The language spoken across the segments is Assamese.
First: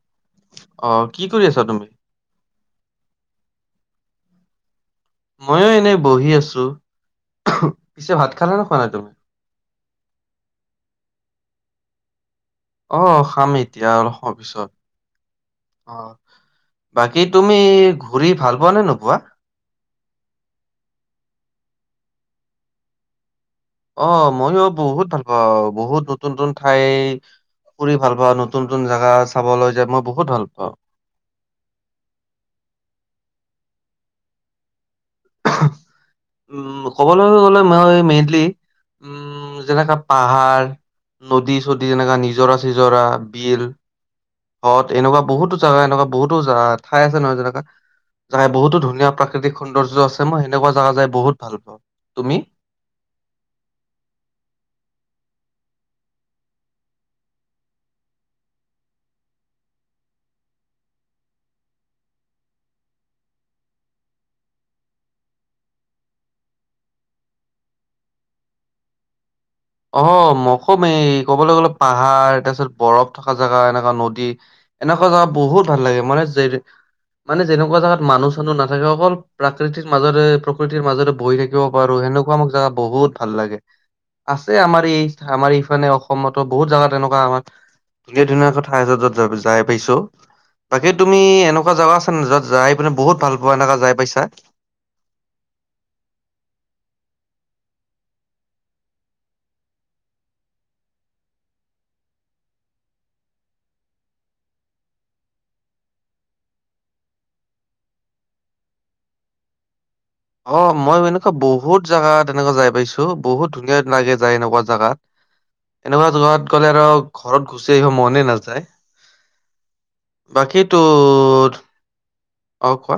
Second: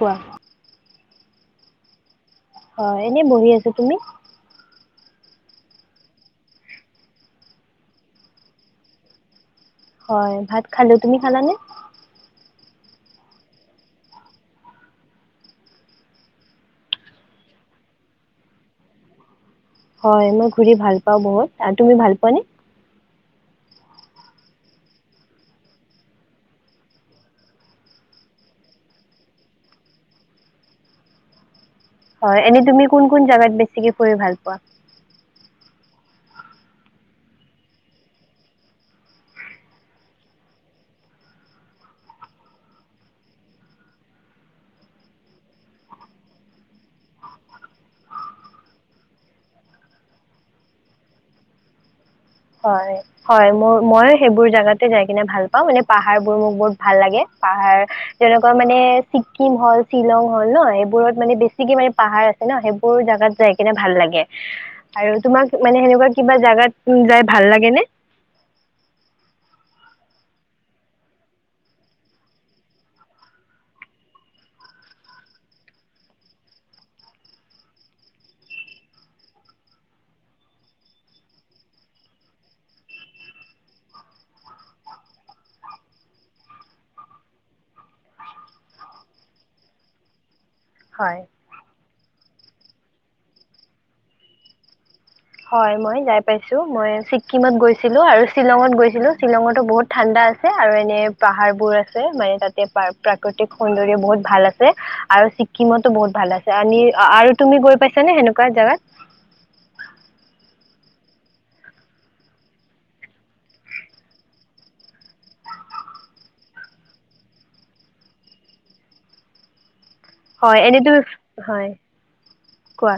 কোৱা। অ কি কৰি আছা তুমি। হয় এনেই বহি আছো তুমি। মইয়ো এনেই বহি আছো পিছে ভাত খালে ন খোৱা নাই তুমি। হয় ভাত খালো তুমি খালানে। অ খাম এতিয়া পিছত অ বাকী তুমি ঘূৰি ভাল পোৱা নে নোপোৱা। হয় মই ঘুৰি ভাল পাওঁ বহুত আৰু তুমি ভাল পোৱানে। অ মইয়ো বহুত ভাল পাওঁ বহুত নতুন নতুন ঠাই ফুৰি ভাল পাওঁ নতুন নতুন জাগা চাবলৈ যাই মই বহুত ভাল পাওঁ। হয় এনেই তুমি কোন কোন জাগাত বেছিকে ফুৰি ভাল পোৱা। উম ক'বলৈ গলে মই মেইনলি উম যেনেকা পাহাৰ নদী চদী যেনেকা নিজৰা চিজৰা বিল। হয় এনেকুৱা বহুতো জাগা এনেকুৱা বহুতো ঠাই আছে নহয় যেনেকুৱা জাগাই বহুতো ধুনীয়া প্ৰাকৃতিক সৌন্দৰ্য্য আছে মই সেনেকুৱা জাগা যাই বহুত ভাল পাওঁ তুমি। হয় হয় মোৰ মই সেইবোৰ জাগাতে যাই কিনে ভাল পাও মানে পাহাৰবোৰ মোক বহুত ভাল লাগে পাহাৰ তেনেকুৱা মানে ছিকিম হল শ্বিলং হল ন সেইবোৰত মানে বেছিকে মানে পাহাৰ আছে ন সেইবোৰ জাগাত যাই কিনে ভাল লাগে আৰু তোমাক মানে সেনেকুৱা কিবা জাগাত। ভাল লাগেনে। অ ম কমেই কবলৈ গলে পাহাৰ তাৰপিছত বৰফ থকা জাগা এনেকুৱা নদী এনেকুৱা জাগা বহুত ভাল লাগে মানে যে মানে যেনেকুৱা জাগাত মানুহ চানুহ নাথাকে অকল প্ৰাকৃতিৰ মাজৰে প্ৰকৃতিৰ মাজৰে বহি থাকিব পাৰো সেনেকুৱা মোক জাগা বহুত ভাল লাগে। আছে আমাৰ এই আমাৰ ইফালে অসমতো বহুত জাগাত তেনেকুৱা আমাৰ ধুনীয়া ধুনীয়া ঠাই যত য যাই পাইছো। বাকী হয় তুমি এনেকুৱা জাগা আছে যত। যাই পিনে বহুত ভাল পোৱা এনেকা যাই পাইছা। হয় মই যায় পাইছোঁ ছিকিমত গৈছিলো আৰু শ্বিলঙত গৈছিলো শ্বিলঙতো বহুত ঠাণ্ডা আছে আৰু এনে পাহাৰবোৰ আছে মানে তাতে প্ৰাকৃতিক সৌন্দৰ্য্য বহুত ভাল আছে আৰু ছিকিমতো বহুত ভাল আছে আনি আৰু তুমি গৈ পাইছানে সেনেকুৱা জাগাত। অ মই এনেকুৱা বহুত জাগাত এনেকুৱা যাই পাইছো বহুত ধুনীয়া লাগে যায় এনেকুৱা জাগাত এনেকুৱা জাগাত গলে আৰু ঘৰত গুচি আহিব মনে নাযায়। হয় বাকীটো এনেতো হয় অ কোৱা।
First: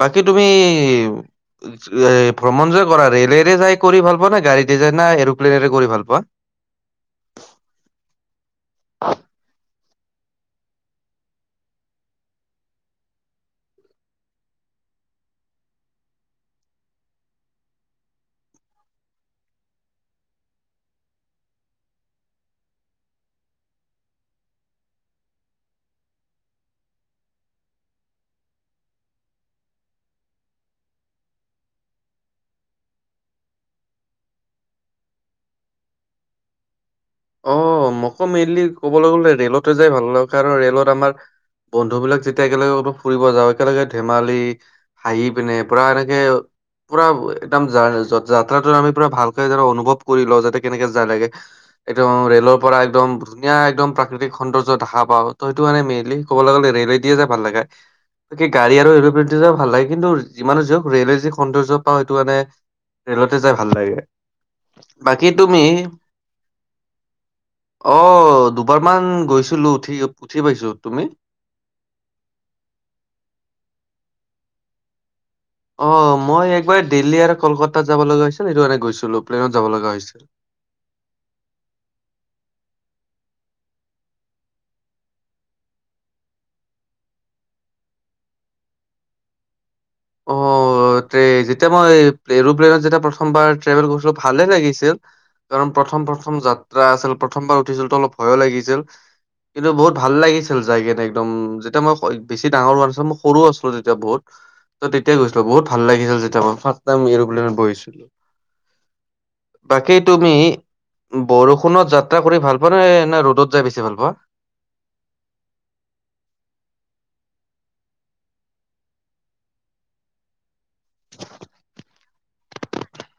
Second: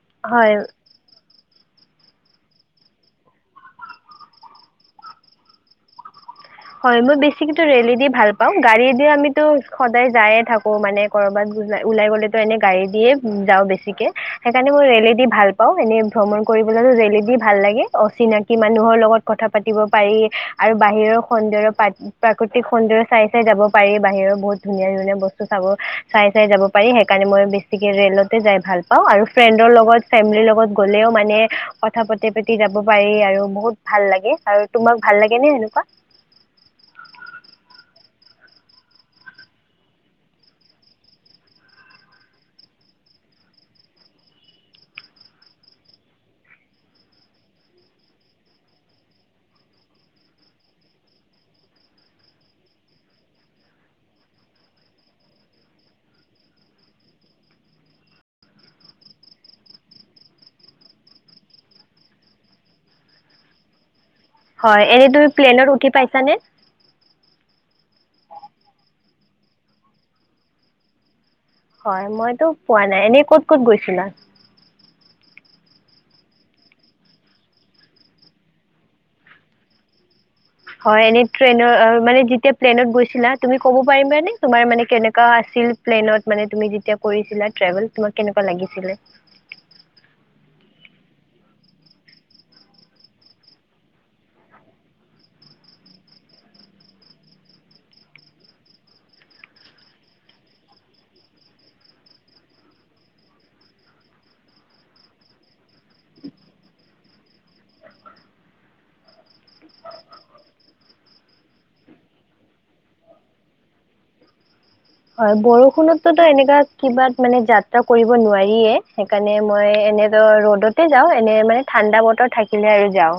বাকী তুমি। হয় ভ্ৰমণ যে কৰা ৰেলেৰে যাই কৰি ভাল পোৱা ন গাড়ীতে যাই না এৰপ্লেনেৰে কৰি ভাল পোৱা। হয় মই বেছিকেতো ৰেলেদি ভাল পাওঁ গাড়ীদি আমিতো। সদায় যায়ে থাকো মানে কৰবাত ওলাই গলেতো এনে গাড়ী দিয়ে যাওঁ বেছিকে সেইকাৰণে মই ৰেলেদি ভাল পাওঁ এনে ভ্ৰমণ কৰিবলৈ ৰেলেদি ভাল লাগে অচিনাকি মানুহৰ লগত কথা পাতিব পাৰি আৰু বাহিৰৰ। সৌন্দ্যৰ প্ৰাকৃতিক সৌন্দৰ্য্য চাই চাই যাব পাৰি বাহিৰৰ বহুত ধুনীয়া ধুনীয়া বস্তু চাব চাই চাই যাব পাৰি সেইকাৰণে মই বেছিকে ৰেলতে যাই ভাল পাওঁ আৰু ফ্ৰেণ্ডৰ লগত ফেমিলিৰ লগত গ'লেও মানে কথা পাতি পাতি যাব পাৰি আৰু বহুত ভাল লাগে আৰু তোমাক ভাল লাগেনে সেনেকুৱা। অ মকৌ মেইনলি কবলৈ গলে ৰে'লতে যাই ভাল লাগে কাৰণ ৰেলত আমাৰ বন্ধু বিলাক যেতিয়া একেলগে ফুৰিব যাওঁ একেলগে ধেমালি হাঁহি পিনে পুৰা এনেকে পুৰা একদম যাত্ৰাটো আমি পৰা ভালকে অনুভৱ কৰি লও যাতে কেনেকে যাই লাগে এইটো ৰেলৰ পৰা একদম ধুনীয়া একদম প্ৰাকৃতিক সৌন্দৰ্য দেখা পাওঁ ত সেইটো মানে মেইনলি ক'বলৈ গ'লে ৰেলদিয়ে যাই ভাল লাগে গাড়ী আৰু এৰপ্লেন দি যাই ভাল লাগে কিন্তু যিমান যওক ৰেলেৰ যি সৌন্দৰ্য পা সেইটো মানে ৰেলতে যাই ভাল লাগে হয় এনেই তুমি প্লেনত উঠি পাইছানে অ দুবাৰ মান গৈছিলো উঠি উঠি পাইছো তুমি হয় মইতো পোৱা নাই এনেই ক'ত ক'ত গৈছিলা অ মই একবাৰ দিল্লী আৰু কলকতাত যাব লগা হৈছিল সেইটো কাৰণে গৈছিলো প্লেনত যাব লগা হৈছিল হয় এনে ট্ৰেইনত মানে যেতিয়া প্লেনত গৈছিলা তুমি ক'ব পাৰিবানে তোমাৰ মানে কেনেকা আছিল প্লেনত মানে তুমি যেতিয়া কৰিছিলা ট্ৰেভেল তোমাক কেনেকুৱা লাগিছিলে অ', যেতিয়া মই এৰোপ্লেইনত যেতিয়া প্ৰথমবাৰ ট্ৰেভেল কৰিছিলো ভালে লাগিছিল কাৰণ প্ৰথম প্ৰথম যাত্ৰা আছিল প্ৰথমবাৰ উঠিছিলো তো অলপ ভয় লাগিছিল কিন্তু বহুত ভালো লাগিছিল যাই কিনে একদম যেতিয়া মই বেছি ডাঙৰ হোৱা নাছলো মই সৰুও আছিলো তেতিয়া বহুত ত' তেতিয়াই গৈছিলো বহুত ভাল লাগিছিল যেতিয়া মই ফাৰ্চ টাইম এৰোপ্লেনত বহিছিলো বাকী তুমি বৰষুণত যাত্ৰা কৰি ভাল পোৱা নে নে ৰ'দত যাই বেছি ভাল পোৱা হয় বৰষুণতো এনেকুৱা কিবা মানে যাত্ৰা কৰিব নোৱাৰিয়ে সেইকাৰণে মই এনেট ৰ'দত ৰদতেযাওঁ এনে মানে ঠাণ্ডা বতৰ থাকিলে আৰু যাওঁ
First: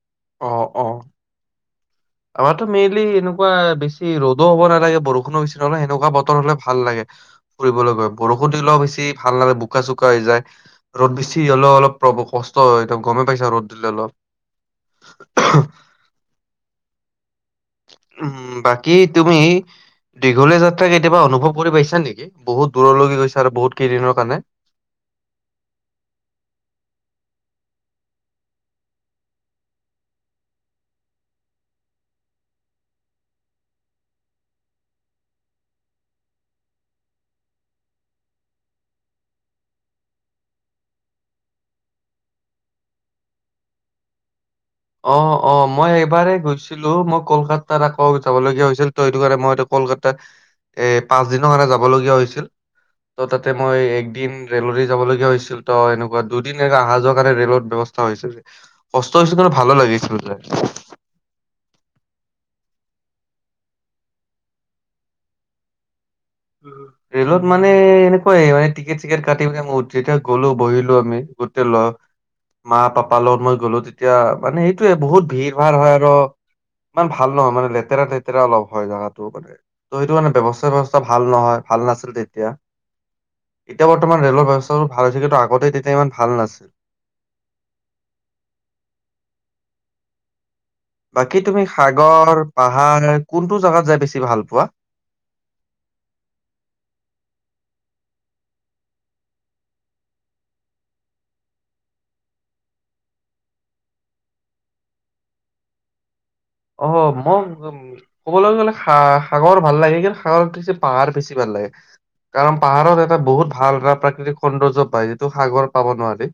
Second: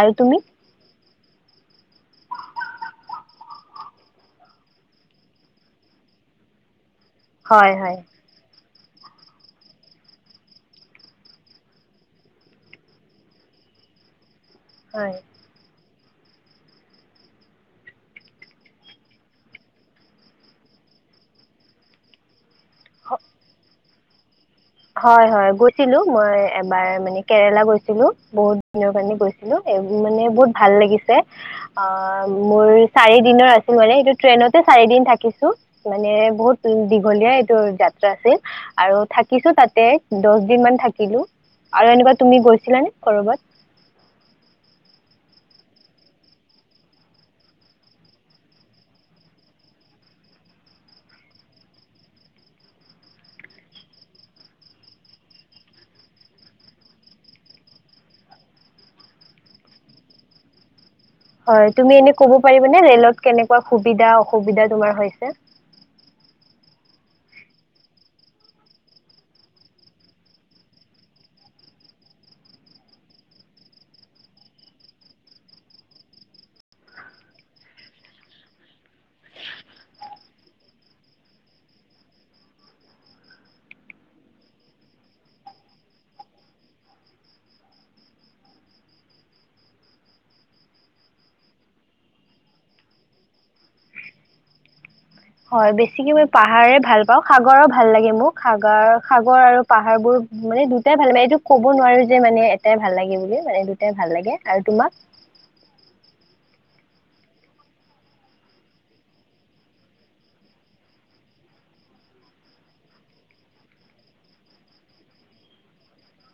আৰু তুমি অ', অ'। আমাৰতো মেইনলি এনেকুৱা বেছি ৰদো হ'ব নালাগে বৰষুণো বেছি নহলে সেনেকুৱা বতৰ হলে ভাল লাগে হয় ফুৰিবলৈ হয় গৈ বৰষুণ দিলে বেছি বেছি ভাল নালাগে বোকা চোকা হৈ যায় ৰ'দ বেছি হ'লেও অলপ কষ্ট হয় গমেই পাইছা ৰ'দ দিলে অলপ হয় উম বাকী তুমি দীঘলীয়া যাত্ৰা কেতিয়াবা অনুভৱ কৰি পাইছা নেকি বহুত দূৰলৈকে গৈছা আৰু বহুত কেইদিনৰ কাৰণে হয় হয় গৈছিলো মই এবাৰ মানে কেৰেলা গৈছিলো বহুত দিনৰ কাৰণে গৈছিলো মানে বহুত ভাল লাগিছে অ মোৰ চাৰি দিনৰ আছিল মানে এইটো ট্ৰেইনতে চাৰি দিন থাকিছো মানে বহুত দীঘলীয়া এইটো যাত্ৰা আছিল আৰু থাকি কিছু তাতে দহ দিন মান থাকিলো আৰু এনেকুৱা তুমি গৈছিলানে কৰবাত অ অ মই এইবাৰেই গৈছিলো মই কলকাতাত আকৌ যাব লগীয়া হৈছিল ত সেইটো কাৰণে মইতো কলকাতত এ পাঁচ দিনৰ কাৰণে যাব লগীয়া হৈছিল ত' তাতে মই একদিন ৰেলৰে যাব লগীয়া হৈছিল ত এনেকুৱা দুদিন অহা যোৱা কাৰণে ৰে'লৰ ব্যৱস্থা হৈছিল কষ্ট হৈছিল ভালো লাগিছিল য়াই হয় তুমি এনে ক'ব পাৰিবানে ৰেলত কেনেকুৱা সুবিধা অসুবিধা তোমাৰ হৈছে ৰেলত মানে এনেকুৱাই মানে টিকেট চিকেট কাটি পনে মই যেতিয়া গ'লো বহিলো আমি গোটেই লৰা মা পাপাৰ লগত মই গ'লো তেতিয়া মানে সেইটোয়ে বহুত ভিৰ ভাৰ হয় আৰু ইমান ভাল নহয় মানে লেতেৰা লেতেৰা অলপ হয় জেগাটো মানে ত সেইটো মানে ব ব্যৱস্থাৱা ভাল নহয় ভাল নাছিল তেতিয়া এতিয়া বৰ্তমান ৰেলৰ ব্যৱস্থাবোৰ ভাল হৈছে কিন্তু আগতে তেতিয়া ইমান ভাল নাছিল বাকী তুমি সাগৰ পাহাৰ কোনটো জাগাত যাই বেছি ভাল পোৱা হয় বেছিকে মই পাহাৰে ভাল পাওঁ সাগৰো ভাল লাগে মোক সাগৰ সাগৰ আৰু পাহাৰবোৰ মানে দুটাই ভাল লাগে এইটো কব নোৱাৰো যে মানে এটাই ভাল লাগে বুলি মানে দুটাই ভাল লাগে আৰু তোমাক অ মোক কবলৈ গলে সাগৰ ভাল লাগে কিন্তু সাগৰতকৈ পাহাৰ বেছি ভাল লাগে কাৰণ পাহাৰত এটা বহুত ভাল এটা প্ৰাকৃতিক সৌন্দৰ্য পায় যিটো সাগৰ পাব নোৱাৰি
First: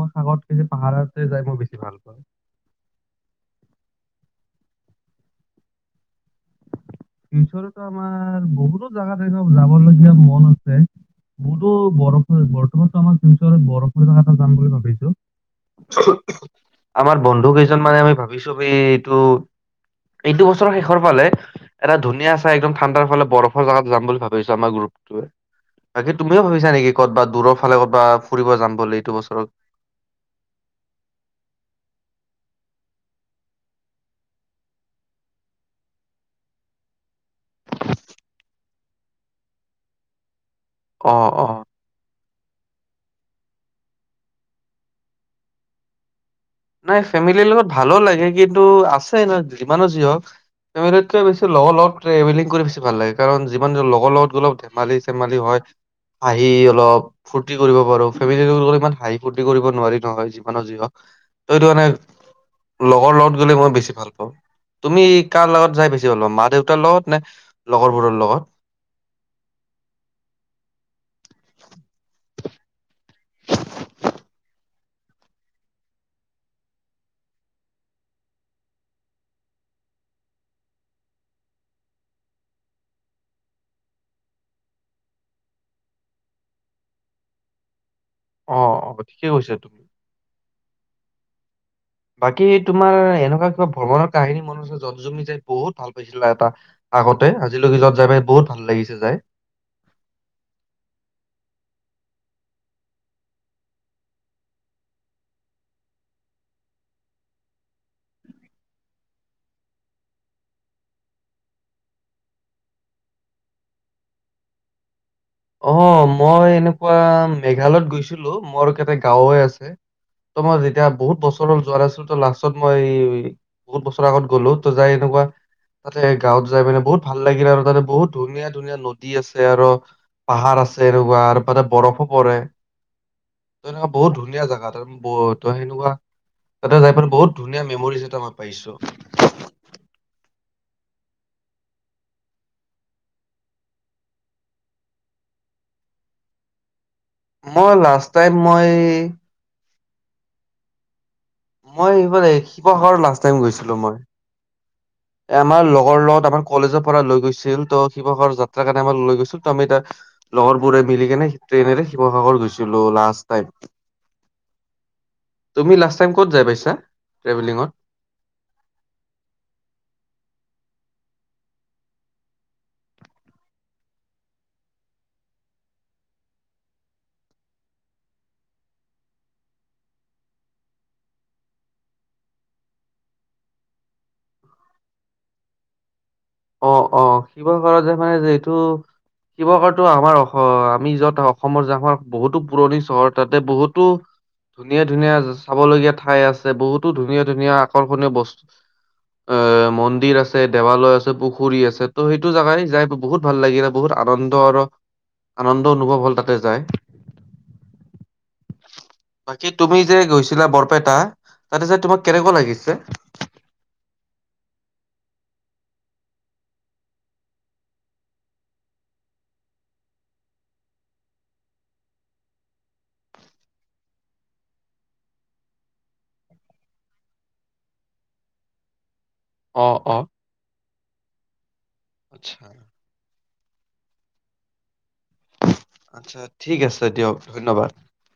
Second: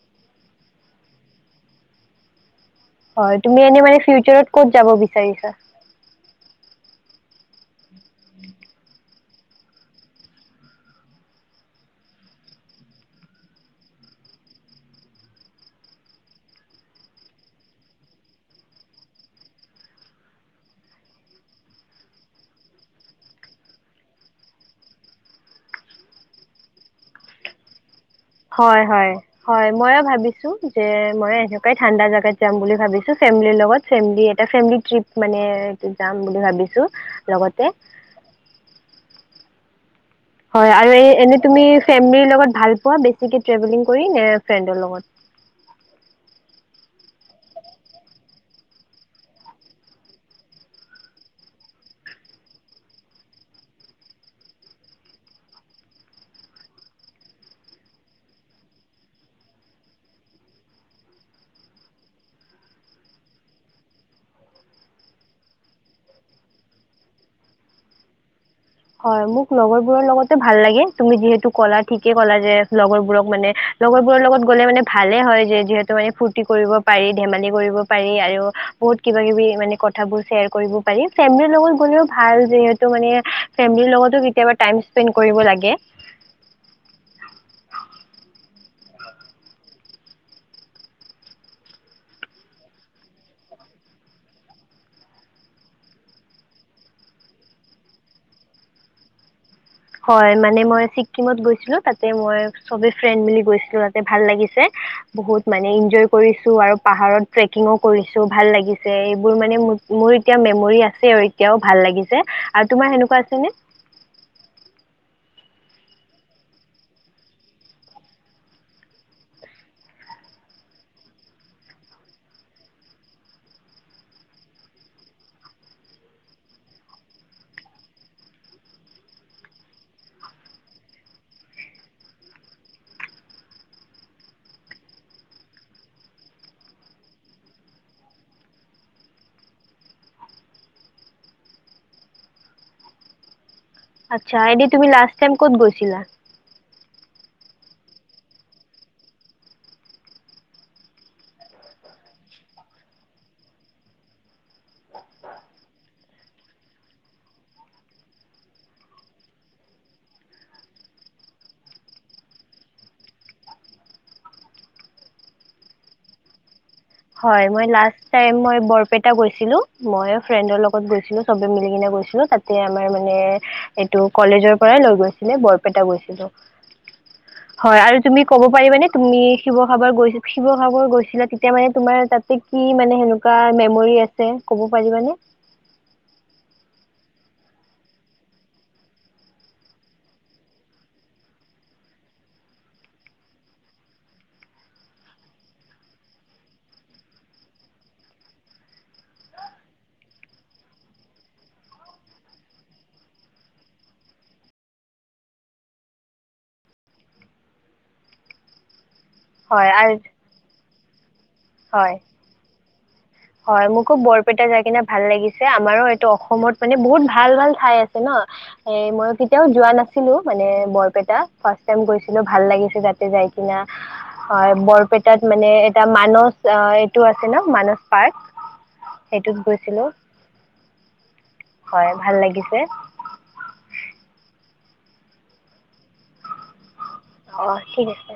মই সাগৰত পাহাৰ যাই মোৰ বেছি ভাল পাও হয় তুমি এনে মানে ফিউচাৰত ক'ত যাব বিচাৰিছা ইমফল আমাৰ বহুতো জাগা যাবলগীয়া মন আছে মোৰোতো বৰফ বৰ্তমানতো আমাৰ শিলচৰত বৰফ পৰিলে যাম বুলি ভাবিছো আমাৰ বন্ধু কেইজন মানে আমি ভাবিছো এই এইটো এইটো বছৰৰ শেষৰ ফালে এটা ধুনীয়া চাই একদম ঠাণ্ডাৰ ফালে বৰফৰ জেগাত যাম বুলি ভাবিছো আমাৰ গ্ৰুপটোৱে বাকী তুমিও ভাবিছা নেকি কত বা দূৰ ফালে ক'তবা ফুৰিব যাম হয় বুলি হয় এইটো বছৰত? হয় মই ভাবিছো যে মই এনেকুৱাই ঠাণ্ডা জেগাত যাম বুলি ভাবিছো ফেমিৰ লগত ফেমলি এটা ফেমলি ট্ৰিপ মানে টো যাম বুলি ভাবিছো লগতে হয় আৰু এই অ', এনেই অ'। তুমি ফেমিলিৰ লগত ভাল পোৱা বেছিকে ট্ৰেভেলিং কৰি নে ফ্ৰেণ্ডৰ লগত নাই ফেমিলিৰ লগত ভালো লাগে কিন্তু আছে ন যিমানো যি হক ফেমেলিকৈ বেছি লগৰ লগত ট্ৰেভেলিং কৰি বেছি ভাল লাগে কাৰণ যিমান লগৰ লগত গলে অলপ ধেমালি চেমালি হয় হাঁহি অলপ ফূতি কৰিব পাৰো ফেমেলিৰ লগত গলে ইমান হাঁহি ফূৰ্তি কৰিব নোৱাৰি নহয় যিমানো যি হক সেইকাৰণে লগৰ লগত গ'লে মই বেছি ভাল পাওঁ তুমি কাৰ লগত যাই বেছি ভাল পাওঁ মা দেউতাৰ লগত নে লগৰবোৰলগত হয় মোক লগবোৰৰ লগতেই ভাল লাগে তুমি যিহেতু কলা ঠিকে কলা যে লগবোৰক মানে লগৰ বোৰ লগত গলে মানে ভালে হয় যিহে যিহেতু ৰ্ফুতি কৰিব পাৰি ধেমালি কৰিব পাৰি আৰু বহুত কিবা কিবি মানে কথাবোৰ চেয়াৰ কৰিব পাৰি ফেমলি লগত গলেও ভাল যিহেতু মানে ফেমিলিৰ লগতো কেতিয়াবা টাইম স্পেন্ড কৰিব লাগে অ অ ঠিকেই কৈছে তুমি বাকী তোমাৰ এনেকুৱা কিবা ভ্ৰমণৰ কাহিনী মন আছে যত জুমি যাই বহুত ভাল পাইছিলা এটা আগতে আজিলৈকে যত যাই পাই বহুত ভাল লাগিছে যাই হয় মানে মই ছিকিমত গৈছিলোঁ তাতে মই ছবেই ফ্ৰেণ্ড মিলি গৈছিলোঁ তাতে ভাল লাগিছে বহুত মানে ইঞ্জয় কৰিছো আৰু পাহাৰত ট্ৰেকিং ও কৰিছো ভাল লাগিছে এইবোৰ মানে মোৰ এতিয়া মেমৰী আছে আৰু এতিয়াও ভাল লাগিছে আৰু তোমাৰ সেনেকুৱা আছেনে? অ মই এনেকুৱা মেঘালয়ত গৈছিলো মোৰ কাতে গাঁওবে আছে ত মই যেতিয়া বহুত বছৰ যোৱা আছিলো ত লাষ্টত মই বহুত বছৰৰ আগত গলো ত যাই এনেকুৱা তাতে গাঁৱত যাই মানে বহুত ভাল লাগিল আৰু তাতে বহুত ধুনীয়া ধুনীয়া নদী আছে আৰু পাহাৰ আছে এনেকুৱা আৰু তাতে বৰফো পৰে ত এনেকুৱা বহুত ধুনীয়া জেগা ত ব ত সেনেকুৱা তাতে যাই প বহুত ধুনীয়া মেমৰিজ এটা মই পাইছো আচ্ছা এনে তুমি লাষ্ট টাইম ক'ত গৈছিলা? মই লাষ্ট টাইম মই মই এইবাৰ শিৱসাগৰ লাষ্ট টাইম গৈছিলো মই আমাৰ লগৰ লগত আমাৰ কলেজৰ পৰা লৈ গৈছিল ত শিৱসাগৰ যাত্ৰা কাৰণে আমাৰ লৈ গৈছিল ত আমি তাৰ লগৰবোৰে মিলি কেনে ট্ৰেইনেৰে শিৱসাগৰ গৈছিলো লাষ্ট টাইম তুমি লাষ্ট টাইম কত যাই পাইছা? হয় মই ট্ৰেভেলিঙত? লাষ্ট টাইম মই বৰপেতা গৈছিলোঁ মই ফ্ৰেণ্ডৰ লগত গৈছিলো চবে মিলি কিনে গৈছিলো তাতে আমাৰ মানে এইটো কলেজৰ পৰাই লৈ গৈছিলে বৰপেটা গৈছিলো হয় আৰু তুমি ক'ব পাৰিবানে তুমি শিৱসাগৰ গ শিৱসাগৰ গৈছিলা তেতিয়া মানে তোমাৰ তাতে কি মানে সেনেকুৱা মেমৰি আছে ক'ব পাৰিবানে? অ অ শিৱসাগৰৰ যে মানে যিটো শিৱসাগৰটো আমাৰ অসম আমি যত অসমৰ যে আমাৰ বহুতো পুৰণি চহৰ তাতে বহুতো ধুনীয়া ধুনীয়া চাবলগীয়া ঠাই আছে বহুতো ধুনীয়া ধুনীয়া আকৰ্ষণীয় বস্তু এ মন্দিৰ আছে দেৱালয় আছে পুখুৰী আছে ত' সেইটো জেগালে যাই বহুত ভাল লাগিলে বহুত আনন্দ আৰু আনন্দ অনুভৱ হ'ল তাতে যায় বাকী হয় তুমি আৰু যে গৈছিলা বৰপেটা তাতে যে হয়। তোমাক কেনেকুৱা লাগিছে? হয় মোকো বৰপেটা যাই কিনে ভাল লাগিছে আমাৰো এইটো অসমত মানে বহুত ভাল ভাল ঠাই আছে ন এ মই কেতিয়াও যোৱা নাছিলো মানে বৰপেটা ফাৰ্ষ্ট টাইম গৈছিলো ভাল লাগিছে তাতে যাই কিনে হয় বৰপেটাত মানে এটা মানস এইটো আছে ন মানস পাৰ্ক অ', সেইটোত অ', গৈছিলো হয় ভাল আচ্ছা, লাগিছে আত্ছা ঠিক আছে তেতিয়াক অ ধন্যবাদ ঠিক আছে।